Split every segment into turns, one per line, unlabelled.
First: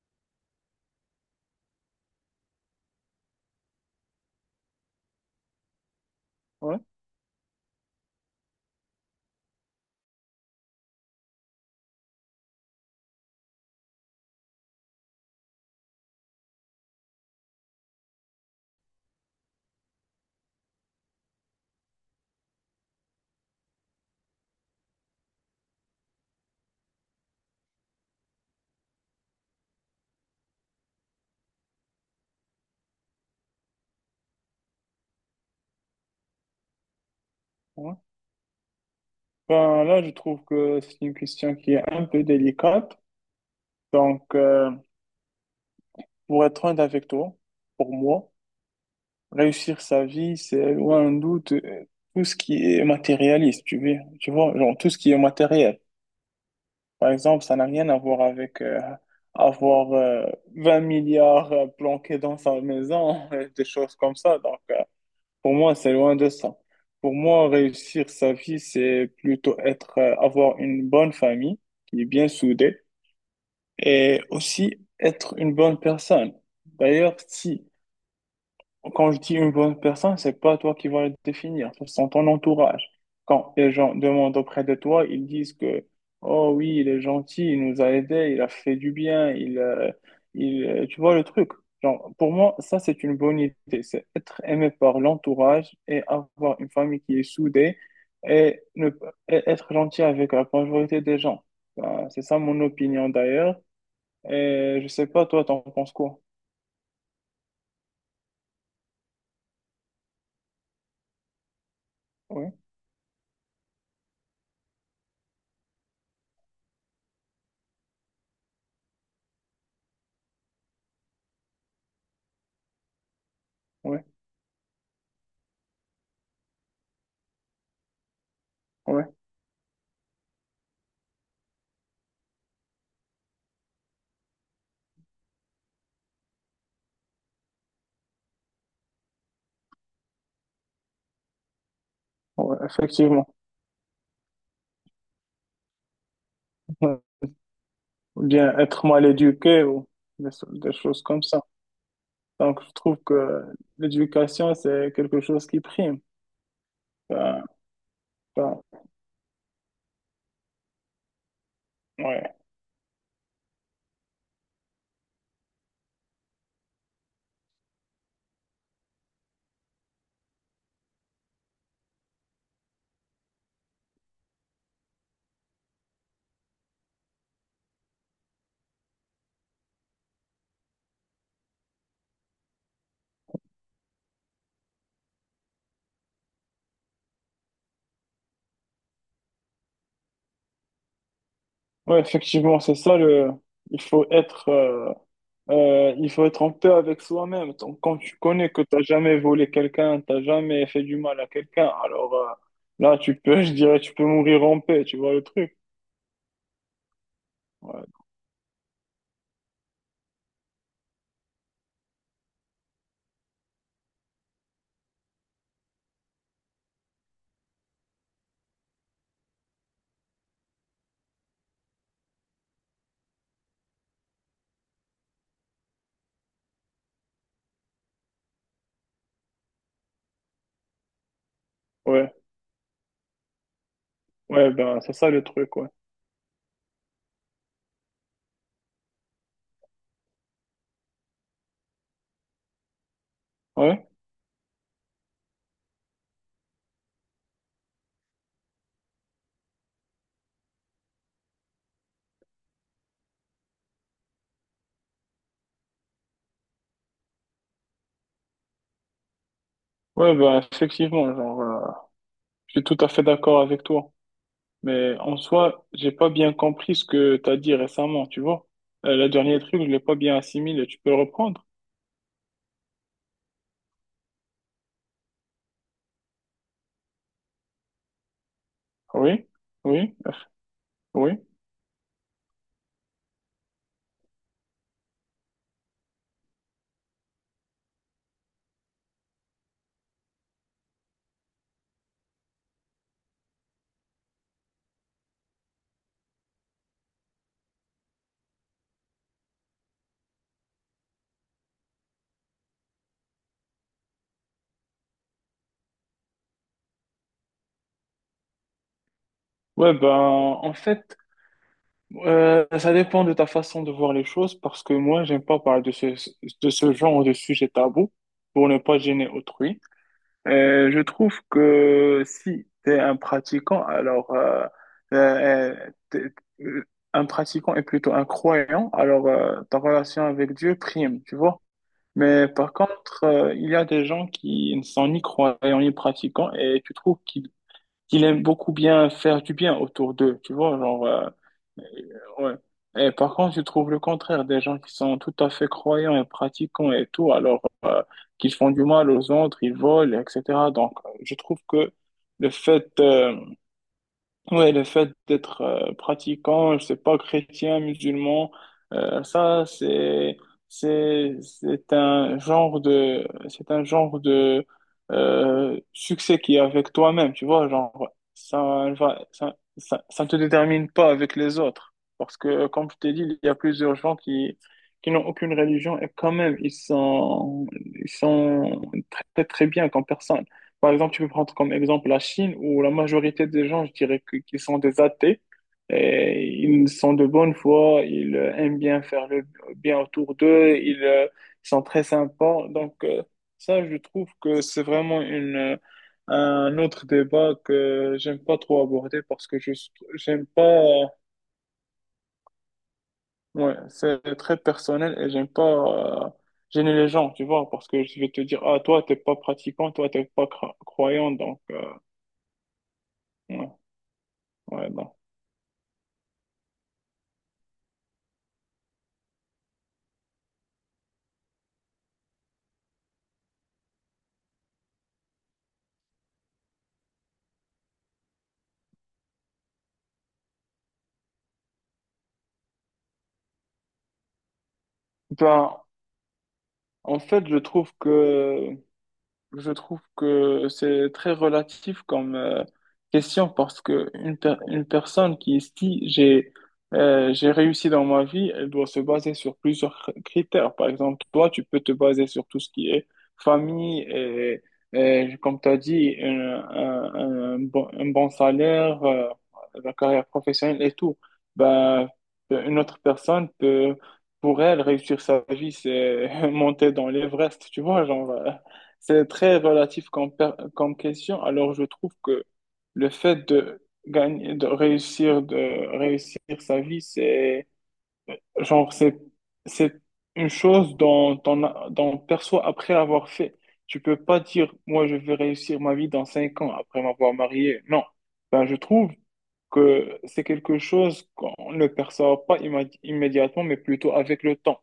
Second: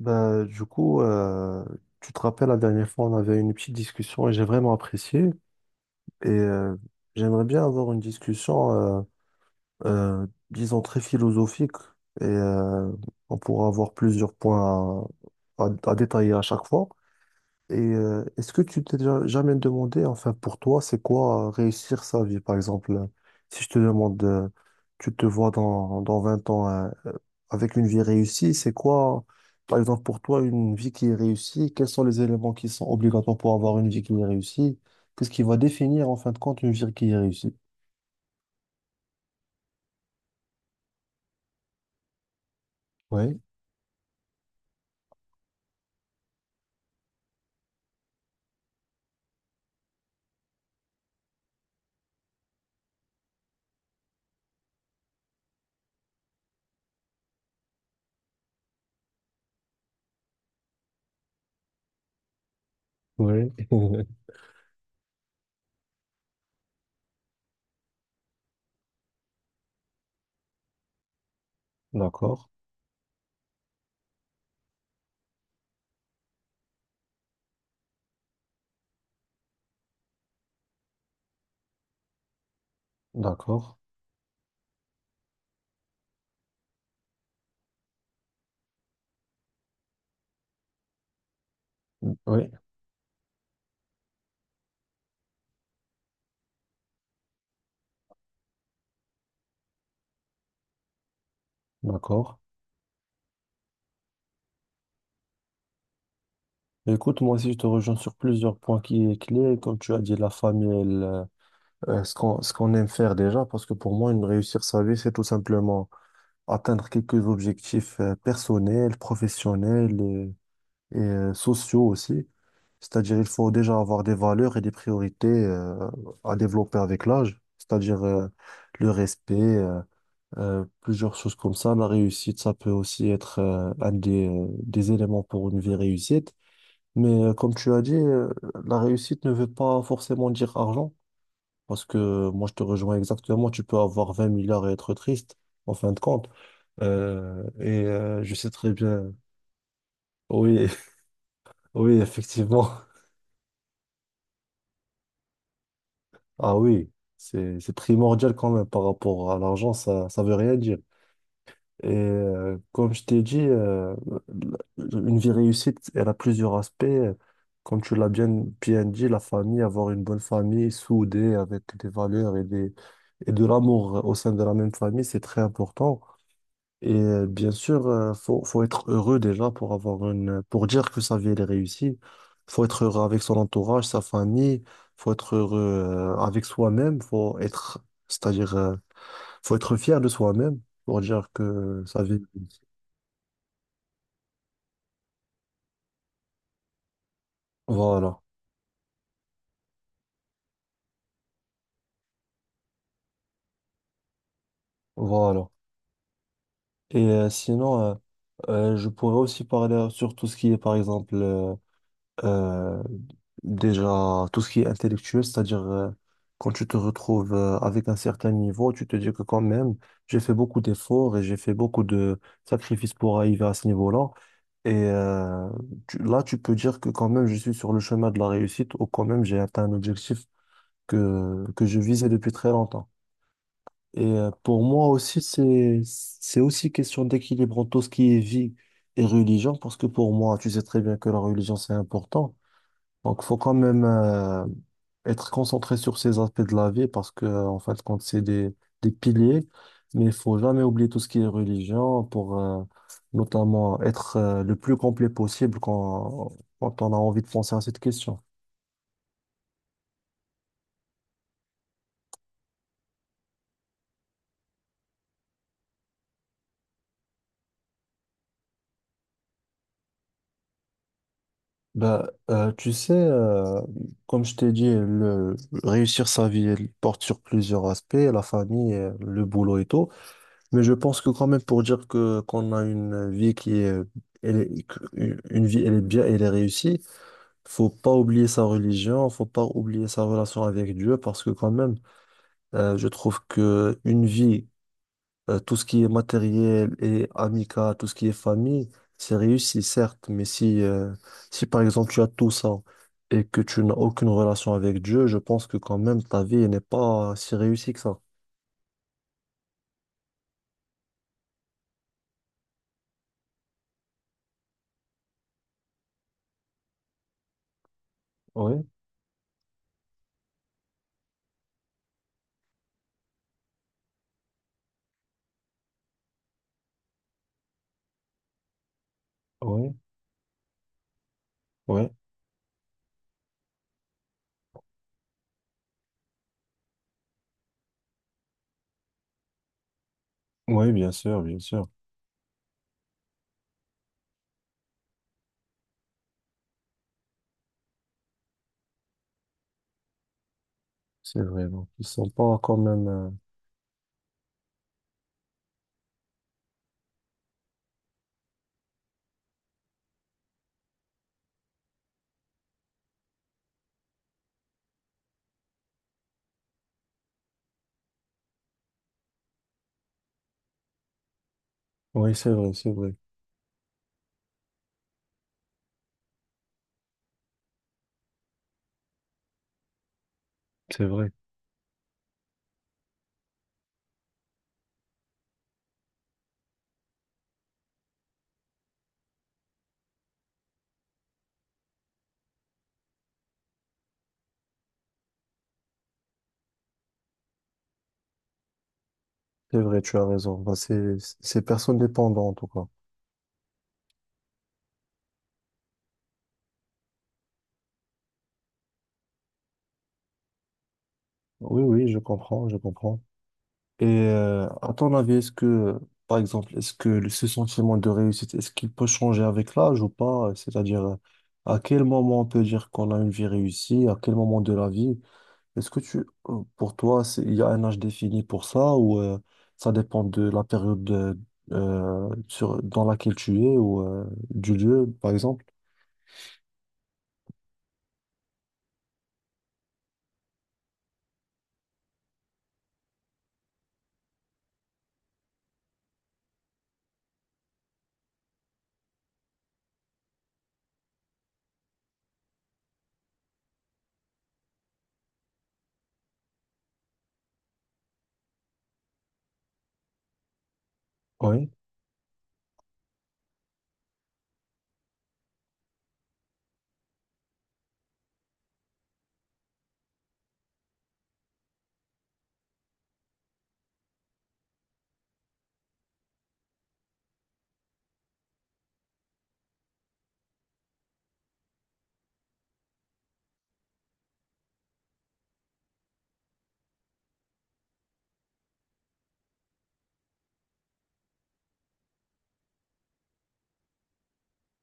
Bah, du coup, euh, Tu te rappelles, la dernière fois, on avait une petite discussion et j'ai vraiment apprécié. Et euh,
Ouais,
J'aimerais bien avoir une discussion, euh, euh, disons, très philosophique. Et euh, on pourra avoir plusieurs points à détailler à chaque fois. Est-ce que tu t'es déjà jamais demandé, enfin pour toi, c'est quoi réussir sa vie? Par exemple, si je te demande, tu te vois dans 20 ans avec une vie réussie, c'est quoi, par exemple pour toi, une vie qui est réussie? Quels sont les éléments qui sont obligatoires pour avoir une vie qui est réussie? Qu'est-ce qui va définir en fin de compte une vie qui est réussie?
ouais. Ben là, je trouve que c'est une question qui est un peu délicate.
Oui,
Donc, pour être honnête avec toi, pour moi, réussir sa vie, c'est loin d'un doute tout ce qui est matérialiste, tu vois, genre tout ce qui est matériel. Par exemple, ça n'a rien à voir avec avoir 20 milliards planqués dans sa maison,
oui,
des choses comme ça. Donc, pour moi, c'est loin de ça. Pour moi, réussir sa vie, c'est plutôt être, avoir une bonne famille qui est bien
d'accord,
soudée et aussi être une bonne personne. D'ailleurs, si quand je dis une bonne personne, c'est pas toi qui vas le définir, ce sont ton entourage. Quand les
d'accord,
gens demandent auprès de toi, ils disent que, oh oui, il est gentil, il nous a aidés, il a fait du bien, il, tu vois le truc. Genre, pour
oui,
moi, ça, c'est une bonne idée. C'est être aimé par l'entourage et avoir une famille qui est soudée et, ne, et être gentil avec la majorité des gens. Ben, c'est
d'accord.
ça mon opinion d'ailleurs. Et je sais pas, toi, t'en penses quoi?
Écoute, moi aussi, je te rejoins sur plusieurs points qui est clé. Comme tu as dit, la famille, elle ce ce
Oui,
qu'on aime faire déjà, parce que pour moi, une réussir sa vie, c'est tout simplement atteindre quelques objectifs personnels, professionnels et sociaux aussi. C'est-à-dire, il faut déjà
oui,
avoir des valeurs et des priorités à développer avec l'âge, c'est-à-dire le
oui,
respect, plusieurs choses comme ça. La réussite, ça peut aussi être un des éléments pour une vie réussite. Comme tu as dit, la réussite ne veut pas forcément dire argent. Parce que moi, je
oui,
te rejoins
effectivement.
exactement. Tu peux avoir 20 milliards et être triste, en fin de compte.
Ou
Je sais
bien
très
être mal
bien.
éduqué ou des, so-,
Oui,
des choses comme ça.
oui,
Donc,
effectivement.
je trouve que l'éducation, c'est quelque chose qui prime.
Ah oui,
Ben,
c'est primordial quand
ben,
même par rapport à l'argent. Ça veut rien dire.
ouais.
Comme je t'ai dit, une vie réussite, elle a plusieurs aspects. Comme tu l'as bien, Bien dit, la famille, avoir une bonne famille soudée avec des valeurs et de l'amour au sein de la même famille, c'est très important. Et bien sûr, faut être heureux déjà pour avoir une, pour dire que sa vie elle est réussie. Faut être heureux avec son entourage, sa famille. Faut être heureux avec soi-même. C'est-à-dire, faut être fier de soi-même pour dire que
Ouais,
sa vie est réussie.
effectivement, c'est ça le, il faut être, euh, il faut être en paix avec soi-même. Donc, quand tu
Voilà,
connais que t'as jamais volé quelqu'un, t'as jamais fait du mal à quelqu'un, alors, là, tu peux, je dirais, tu peux mourir en paix, tu vois le
voilà.
truc.
Et euh, sinon,
Ouais,
euh, je pourrais aussi parler sur tout ce qui est, par exemple, Euh, déjà, tout ce qui est intellectuel, c'est-à-dire quand tu te retrouves avec un certain niveau, tu te dis que quand même, j'ai fait beaucoup d'efforts et j'ai fait beaucoup de sacrifices pour arriver à ce niveau-là. Et euh, Là, tu peux dire que quand même, je suis sur le chemin de la réussite ou quand même, j'ai atteint un objectif que je visais
ouais,
depuis très longtemps.
ouais,
Pour
ben,
moi
c'est ça
aussi,
le truc, ouais.
c'est aussi question d'équilibre entre tout ce qui est vie et religion, parce que pour moi, tu sais très bien que la religion, c'est important. Donc, faut quand même
Ouais,
euh, être concentré sur ces aspects de la vie parce que, en fin de compte, c'est des piliers, mais il faut jamais oublier tout ce qui est religion pour notamment être le plus complet possible quand on a envie de penser à cette question.
ouais, ben, effectivement, genre, je suis tout à fait d'accord avec toi. Mais en soi, j'ai pas bien compris ce que t'as dit récemment, tu vois. La dernière truc, je l'ai pas bien assimilé. Tu peux le reprendre?
Tu sais, comme je t'ai dit, réussir sa vie, elle porte sur plusieurs aspects, la famille, le
Oui,
boulot et tout.
oui,
Mais je pense que
oui.
quand même pour dire que qu'on a une vie qui est, une vie elle est bien et elle est réussie, faut pas oublier sa religion, faut pas oublier sa relation avec Dieu parce que quand même je trouve que une vie tout ce qui est matériel et amical, tout ce qui est famille, c'est réussi certes, mais si par exemple tu as tout ça et que tu n'as aucune relation avec Dieu, je pense que quand même ta vie elle n'est pas si réussie que ça.
Ouais, ben, en fait, ça dépend de ta façon de voir les choses parce que moi, j'aime pas parler de ce genre de sujet tabou pour ne
Oui,
pas gêner autrui. Je trouve que si t'es un pratiquant, alors, euh, t'es- euh, un pratiquant est plutôt un croyant, alors ta
oui,
relation avec Dieu prime, tu vois.
oui,
Mais par contre, il y a des gens qui ne sont ni croyants ni pratiquants et tu trouves qu'ils aiment beaucoup bien faire du bien autour d'eux, tu vois,
oui,
genre,
bien sûr, bien
euh,
sûr.
ouais. Et par contre, tu trouves le contraire, des gens qui sont tout à fait croyants et pratiquants et tout, alors qu'ils font du mal aux autres, ils volent, etc. Donc, je
C'est
trouve
vrai, donc
que
ils sont
le
pas quand
fait,
même.
ouais, le fait d'être pratiquant, je sais pas, chrétien, musulman, ça c'est un genre de succès qui est avec toi-même, tu vois, genre ça va ça, ça ça ne te détermine pas avec les autres
Oui,
parce
c'est
que
vrai, c'est
comme je t'ai
vrai,
dit, il y a plusieurs gens qui n'ont aucune religion et quand même ils sont très très bien comme personne par
c'est
exemple, tu peux
vrai,
prendre comme exemple la Chine, où la majorité des gens, je dirais qu'ils sont des athées, et ils sont de bonne foi, ils aiment bien faire le bien autour d'eux, ils sont très sympas. Donc, ça, je trouve que c'est vraiment un autre débat que j'aime pas trop aborder parce que je
c'est vrai, tu as
j'aime
raison.
pas,
Bah, c'est personne dépendant en tout cas.
ouais, c'est très personnel et j'aime pas euh, gêner les gens, tu vois, parce que je vais te dire, ah, toi, t'es pas pratiquant, toi, t'es pas croyant, donc,
Oui, oui, je comprends, je comprends.
ouais, ouais,
À ton
donc.
avis, par exemple, est-ce que ce sentiment de réussite, est-ce qu'il peut changer avec l'âge ou pas? C'est-à-dire, à quel moment on peut dire qu'on a une vie réussie, à quel moment de la vie? Est-ce que tu, pour toi, il y a un âge défini pour ça ou ça dépend de la période dans laquelle tu es ou du lieu, par exemple?
Ben, en fait, je trouve que c'est très relatif comme question parce que une personne qui se dit j'ai réussi dans ma vie, elle doit se baser sur plusieurs critères. Par exemple, toi, tu peux te baser sur tout ce qui est famille et comme tu as dit, un bon salaire, la carrière professionnelle et tout.
Oui,
Ben, une autre personne peut, pour elle, réussir sa vie, c'est monter dans l'Everest, tu vois, genre. C'est très relatif comme question. Alors, je trouve que le fait de gagner, de réussir, sa vie, genre, c'est, c'est une chose dont on perçoit après l'avoir fait. Tu peux pas dire, moi, je vais réussir ma vie dans 5 ans après m'avoir marié. Non. Ben, je trouve que c'est quelque chose qu'on ne perçoit pas immédiatement, mais plutôt avec le temps.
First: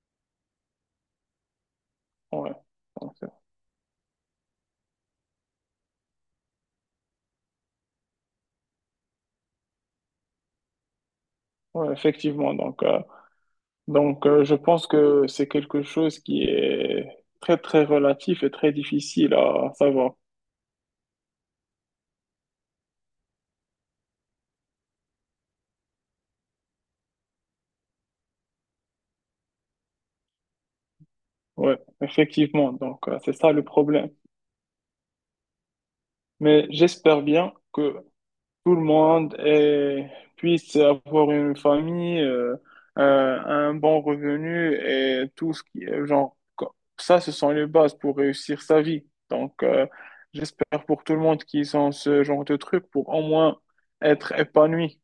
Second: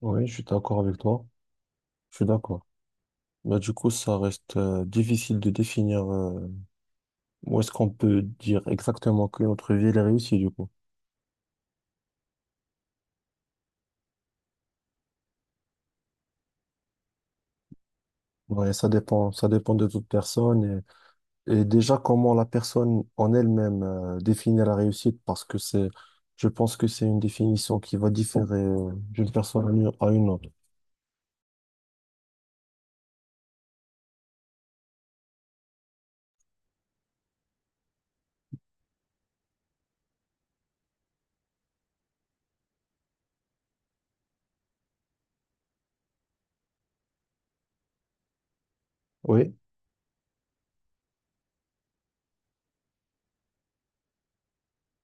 oui, je suis d'accord avec toi. Je suis
Ouais.
d'accord.
Donc,
Ça reste difficile de définir où est-ce qu'on peut dire exactement que notre vie elle est réussie, du coup.
ouais, effectivement. Donc, je pense que c'est quelque chose qui est très, très relatif et très
Ouais,
difficile
ça
à
dépend de toute
savoir.
personne. Et déjà, comment la personne en elle-même définit la réussite, parce que je pense que c'est une définition qui va différer d'une personne à une autre.
Ouais, effectivement. Donc, c'est ça le problème. Mais j'espère bien que tout le monde puisse avoir une famille, un bon revenu et tout ce qui est genre, ça, ce sont les bases pour réussir sa vie.
Oui,
Donc, j'espère pour tout le monde qu'ils ont ce genre de truc pour au moins être épanoui.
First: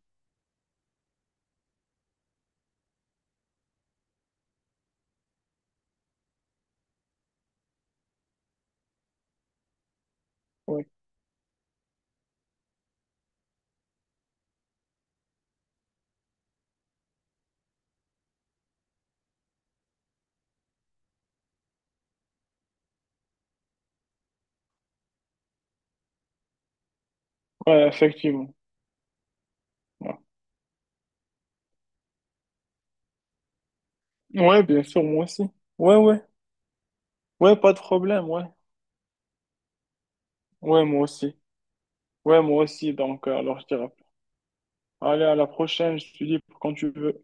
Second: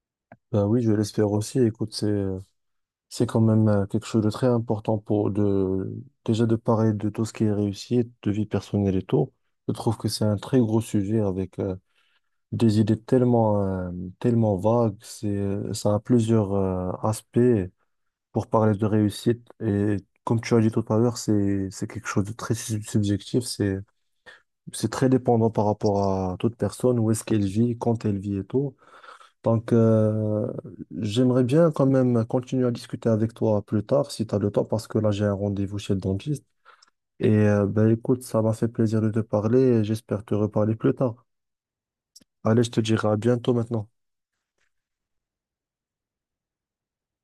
ben oui, je l'espère aussi. Écoute, c'est quand même quelque chose de très important pour déjà de parler de tout ce qui est réussite, de vie personnelle et tout. Je trouve que c'est un très gros
Ouais,
sujet avec des idées tellement, tellement vagues. Ça a plusieurs aspects. Pour parler de réussite. Et comme tu as dit tout à l'heure, c'est quelque chose de très subjectif. C'est très dépendant par rapport à toute personne, où est-ce qu'elle vit,
ouais,
quand elle vit et
effectivement.
tout. Donc,
Ouais.
euh, J'aimerais bien quand même continuer à discuter avec toi plus tard, si tu as le
Ouais,
temps,
bien
parce que
sûr,
là,
moi
j'ai un
aussi.
rendez-vous chez
Ouais,
le
ouais.
dentiste.
Ouais, pas de
Écoute,
problème,
ça
ouais.
m'a fait plaisir de te parler et j'espère te reparler
Ouais,
plus
moi
tard.
aussi. Ouais,
Allez,
moi
je te
aussi.
dirai à
Donc,
bientôt
alors, je
maintenant.
dirais. Allez, à la prochaine, je te dis quand tu veux.